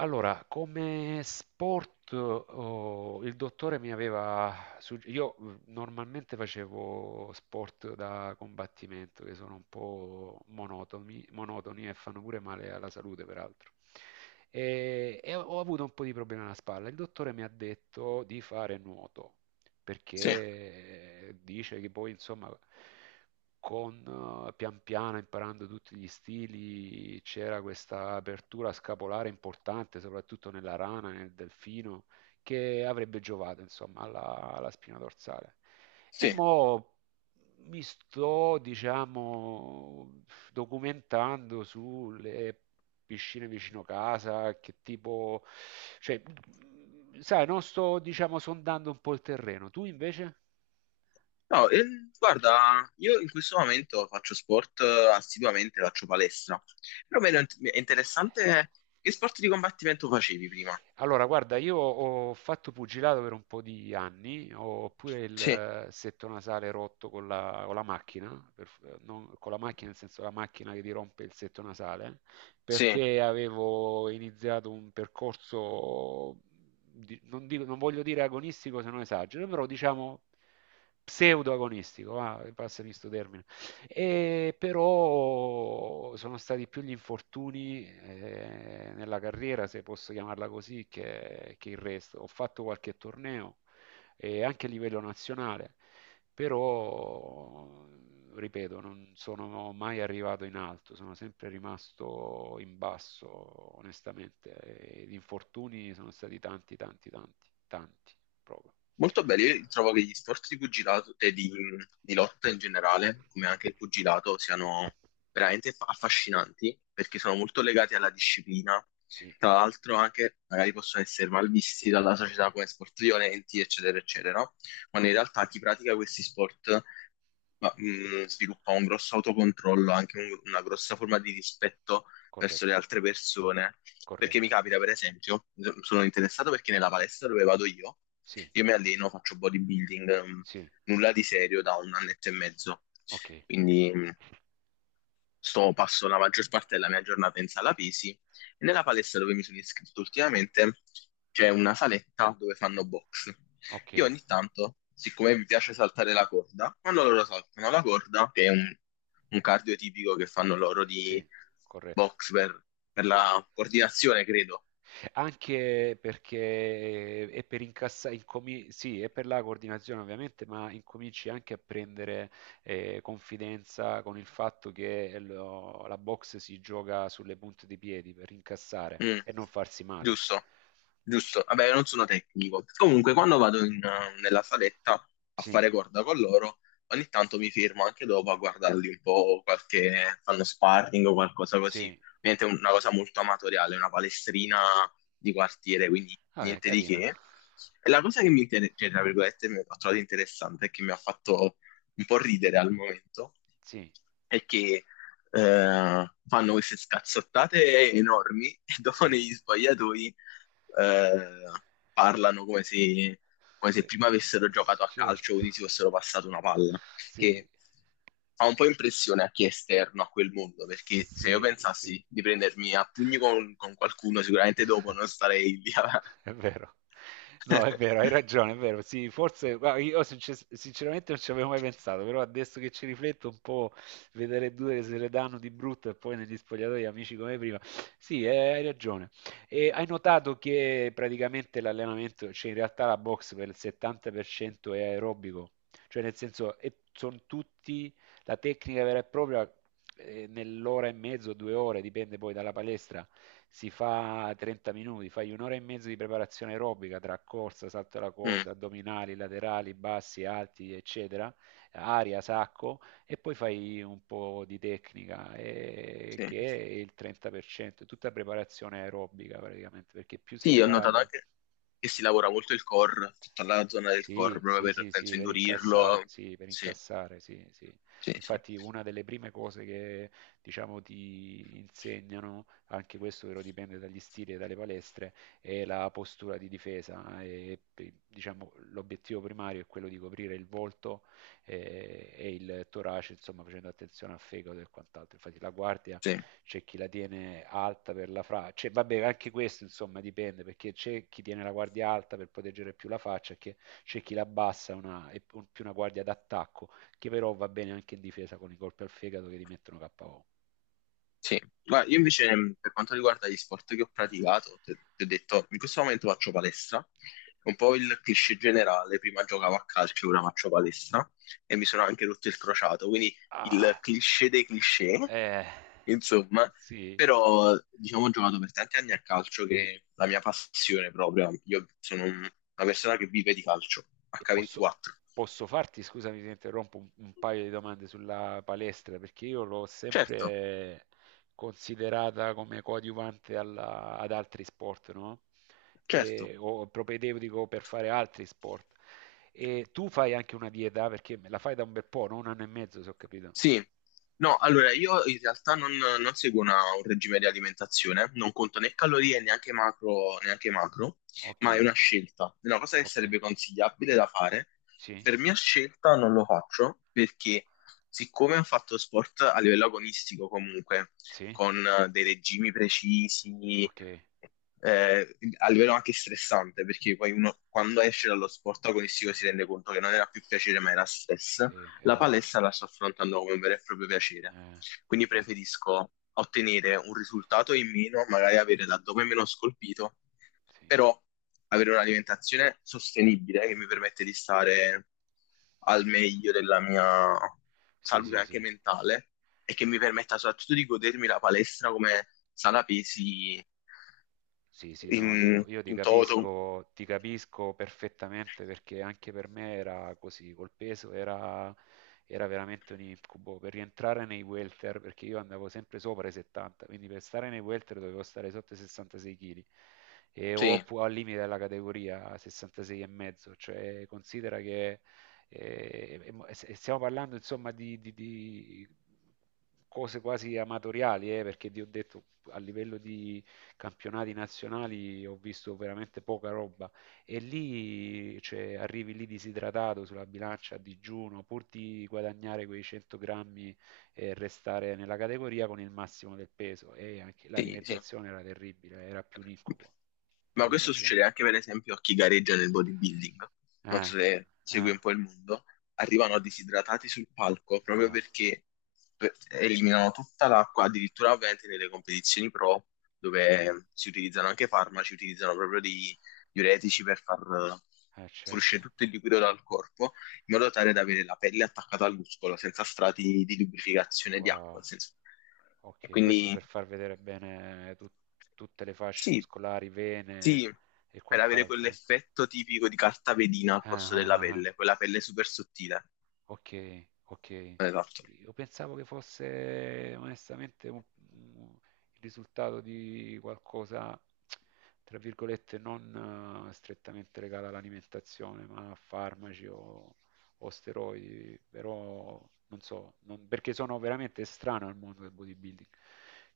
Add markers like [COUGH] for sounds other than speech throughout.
Allora, come sport, oh, il dottore mi aveva... sugge- io normalmente facevo sport da combattimento, che sono un po' monotoni, monotoni e fanno pure male alla salute, peraltro. E ho avuto un po' di problemi alla spalla. Il dottore mi ha detto di fare nuoto, Sì, perché dice che poi, insomma, con pian piano imparando tutti gli stili, c'era questa apertura scapolare importante, soprattutto nella rana, nel delfino, che avrebbe giovato, insomma, alla spina dorsale. E sì. mo mi sto, diciamo, documentando sulle piscine vicino casa, che tipo, cioè, sai, non sto, diciamo, sondando un po' il terreno. Tu invece? No, guarda, io in questo momento faccio sport assiduamente, faccio palestra. Però mi è interessante che sport di combattimento facevi prima. Allora, guarda, io ho fatto pugilato per un po' di anni, ho pure il Sì, setto nasale rotto con la macchina, con la macchina nel senso la macchina che ti rompe il setto nasale, sì, perché avevo iniziato un percorso, non voglio dire agonistico se non esagero, però diciamo pseudo-agonistico, va, passami sto termine. E però sono stati più gli infortuni nella carriera, se posso chiamarla così, che il resto. Ho fatto qualche torneo e anche a livello nazionale, però, ripeto, non sono mai arrivato in alto, sono sempre rimasto in basso, onestamente. E gli infortuni sono stati tanti, tanti, tanti, tanti, proprio. molto belli. Io trovo che gli sport di pugilato di lotta in generale, come anche il pugilato, siano veramente affascinanti perché sono molto legati alla disciplina. Sì. Tra l'altro anche magari possono essere malvisti dalla società come sport violenti, eccetera, eccetera, no? Quando in realtà chi pratica questi sport sviluppa un grosso autocontrollo, anche una grossa forma di rispetto verso le Corretto, altre persone. Perché mi corretto. capita, per esempio, sono interessato perché nella palestra dove vado Sì, io mi alleno, faccio bodybuilding, sì, nulla di serio da un annetto e mezzo. ok, Quindi sto passo la maggior parte della mia giornata in sala pesi e nella palestra dove mi sono iscritto ultimamente c'è una saletta dove fanno box. ok, Io ogni tanto, siccome mi piace saltare la corda, quando loro saltano la corda, che è un cardio tipico che fanno loro sì, di corretto. box per la coordinazione, credo. Anche perché è per incassare, sì, è per la coordinazione ovviamente, ma incominci anche a prendere confidenza con il fatto che la box si gioca sulle punte dei piedi per incassare Mm, e non farsi male. giusto, giusto. Vabbè, non sono tecnico. Comunque, quando vado nella saletta a Sì, fare corda con loro, ogni tanto mi fermo anche dopo a guardarli un po', qualche, fanno sparring o qualcosa così. sì, Ovviamente è una cosa molto amatoriale, una palestrina di quartiere, quindi vabbè, niente di carina. che. E la cosa che cioè, tra virgolette, mi ho trovato interessante e che mi ha fatto un po' ridere al momento, Sì, è che fanno queste scazzottate enormi [LAUGHS] e dopo sì. negli sbagliatoi eh, parlano come Sì, se prima avessero giocato a calcio, certo. quindi si fossero passato una palla, Sì, che fa un po' impressione a chi è esterno a quel mondo, perché se io sì, sì. pensassi di prendermi a pugni con qualcuno, sicuramente dopo non [LAUGHS] starei lì. A- È vero. No, è vero, hai [LAUGHS] ragione, è vero. Sì, forse guarda, io sinceramente non ci avevo mai pensato, però adesso che ci rifletto un po', vedere due che se le danno di brutto e poi negli spogliatoi amici come prima. Sì, hai ragione. E hai notato che praticamente l'allenamento, cioè in realtà la box per il 70% è aerobico, cioè nel senso e sono tutti la tecnica vera e propria nell'ora e mezzo, 2 ore, dipende poi dalla palestra, si fa 30 minuti, fai un'ora e mezzo di preparazione aerobica tra corsa, salto alla Mm, corda, addominali, laterali, bassi, alti, eccetera, aria, sacco, e poi fai un po' di tecnica, sì. che è il 30%, è tutta preparazione aerobica praticamente, perché più sei Sì, ho notato preparato anche che si lavora molto il core, tutta la zona del core, sì, proprio sì, per, sì, penso, sì, per incassare, indurirlo. sì, per Sì, incassare, sì, sì. sì, sì. Infatti una delle prime cose che, diciamo, ti insegnano, anche questo però dipende dagli stili e dalle palestre, è la postura di difesa. E, diciamo, l'obiettivo primario è quello di coprire il volto e, il torace, insomma, facendo attenzione al fegato e quant'altro. Infatti la guardia Sì, c'è chi la tiene alta per la faccia, vabbè anche questo insomma dipende perché c'è chi tiene la guardia alta per proteggere più la faccia, che- c'è chi la abbassa è più una guardia d'attacco che però va bene anche in difesa con i colpi al fegato che ti mettono KO. sì. Guarda, io invece per quanto riguarda gli sport che ho praticato, ti ho detto, in questo momento faccio palestra, un po' il cliché generale, prima giocavo a calcio, ora faccio palestra e mi sono anche rotto il crociato, quindi il Ah, cliché dei cliché, eh, insomma, sì. però diciamo ho giocato per tanti anni a calcio che è la mia passione proprio, io sono un- una persona che vive di calcio, E posso, H24. posso farti, scusami se interrompo, un paio di domande sulla palestra, perché io l'ho Certo, sempre considerata come coadiuvante alla- ad altri sport, no? certo. E- o propedeutico per fare altri sport. E tu fai anche una dieta, perché me la fai da un bel po', no? Un anno e mezzo, se ho capito. Sì, no, allora io in realtà non seguo una- un regime di alimentazione, non conto né calorie, neanche macro, Ok, ma è una scelta, è una cosa che ok, sarebbe consigliabile da fare. sì, Per mia scelta non lo faccio perché siccome ho fatto sport a livello agonistico comunque, sì, con dei regimi precisi, ok, a livello anche stressante, perché poi uno quando esce dallo sport agonistico si rende conto che non era più piacere ma era stress, sì, la esatto, palestra la sto affrontando come un vero e proprio piacere, fai quindi bene, preferisco ottenere un risultato in meno, magari avere l'addome meno scolpito, sì, però avere un'alimentazione sostenibile che mi permette di stare al meglio della mia sì, salute sì, sì, anche mentale e che mi permetta soprattutto di godermi la palestra come sala pesi sì, sì, no, io in toto. Ti capisco perfettamente perché anche per me era così, col peso era veramente un incubo. Per rientrare nei welter, perché io andavo sempre sopra i 70, quindi per stare nei welter dovevo stare sotto i 66 kg e o Sì, al limite della categoria 66,5, cioè considera che stiamo parlando insomma di cose quasi amatoriali, perché ti ho detto a livello di campionati nazionali ho visto veramente poca roba e lì cioè, arrivi lì disidratato sulla bilancia a digiuno pur di guadagnare quei 100 grammi e restare nella categoria con il massimo del peso e anche sì, sì. l'alimentazione era terribile, era più un incubo, ti Ma do questo ragione. succede anche per esempio a chi gareggia nel bodybuilding. Non so Ah, se segui ah, un po' il mondo. Arrivano disidratati sul palco proprio ah, perché per- eliminano tutta l'acqua, addirittura ovviamente nelle competizioni pro, sì, dove si utilizzano anche farmaci, utilizzano proprio dei diuretici per far fuoriuscire certo. tutto il liquido dal corpo in modo tale da avere la pelle attaccata al muscolo senza strati di lubrificazione di Wow, acqua. Nel senso- E ok, questo quindi per far vedere bene tutte le fasce sì, muscolari, vene sì, e per avere quant'altro. Eh? quell'effetto tipico di carta vedina al Ah, posto ah, della ah, ah. pelle, quella pelle super sottile. Ok, ok. Esatto. Io pensavo che fosse onestamente un- il risultato di qualcosa, tra virgolette, non strettamente legato all'alimentazione, ma a farmaci o steroidi, però non so, perché sono veramente estraneo al mondo del bodybuilding.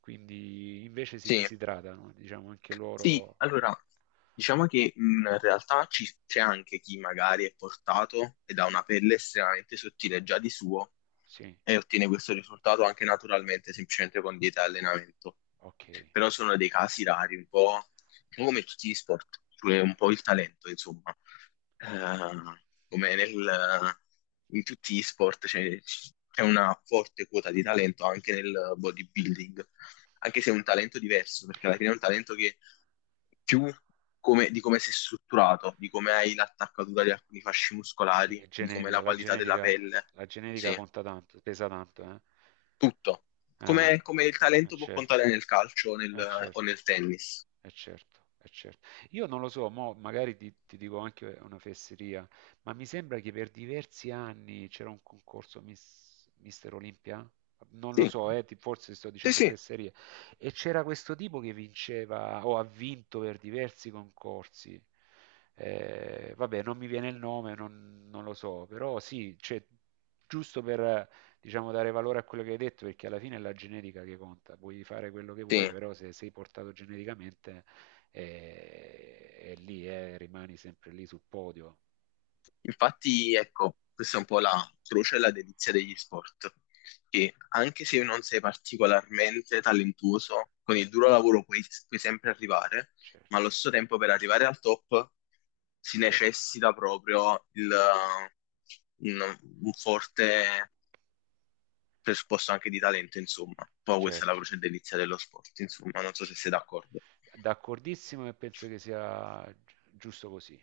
Quindi invece si Sì. disidratano, diciamo anche Sì, loro, allora, diciamo che in realtà ci- c'è anche chi magari è portato ed ha una pelle estremamente sottile già di suo sì, e ottiene questo risultato anche naturalmente, semplicemente con dieta e allenamento. ok. Però sono dei casi rari, un po' come tutti gli sport, cioè un po' il talento, insomma. Eh, come nel- in tutti gli sport c'è c'è una forte quota di talento anche nel bodybuilding anche se è un talento diverso, perché alla fine è un talento che più come- di come sei strutturato, di come hai l'attaccatura di alcuni fasci Quindi muscolari, è di come è genetica, la la qualità della genetica, pelle, la genetica sì, conta tanto, pesa tanto, eh? tutto. Eh, Come, come il eh talento può certo, contare nel calcio eh o certo nel tennis. è certo, è certo. Io non lo so, mo magari ti dico anche una fesseria, ma mi sembra che per diversi anni c'era un concorso Mister Olimpia? Non lo Sì, so, forse sto sì, dicendo sì, fesserie. E c'era questo tipo che vinceva o ha vinto per diversi concorsi. Vabbè, non mi viene il nome, non lo so, però sì, cioè, giusto per, diciamo, dare valore a quello che hai detto, perché alla fine è la genetica che conta. Puoi fare quello che vuoi, sì. però se sei portato geneticamente è, lì, rimani sempre lì sul podio. Infatti, ecco, questa è un po' la croce e la delizia degli sport, che anche se non sei particolarmente talentuoso, con il duro lavoro puoi sempre arrivare, ma Certo, allo stesso tempo per arrivare al top si certo, necessita proprio un, un forte presupposto anche di talento, insomma. Poi questa è la certo. croce e delizia dello sport, insomma, non so se sei d'accordo. D'accordissimo e penso che sia giusto così.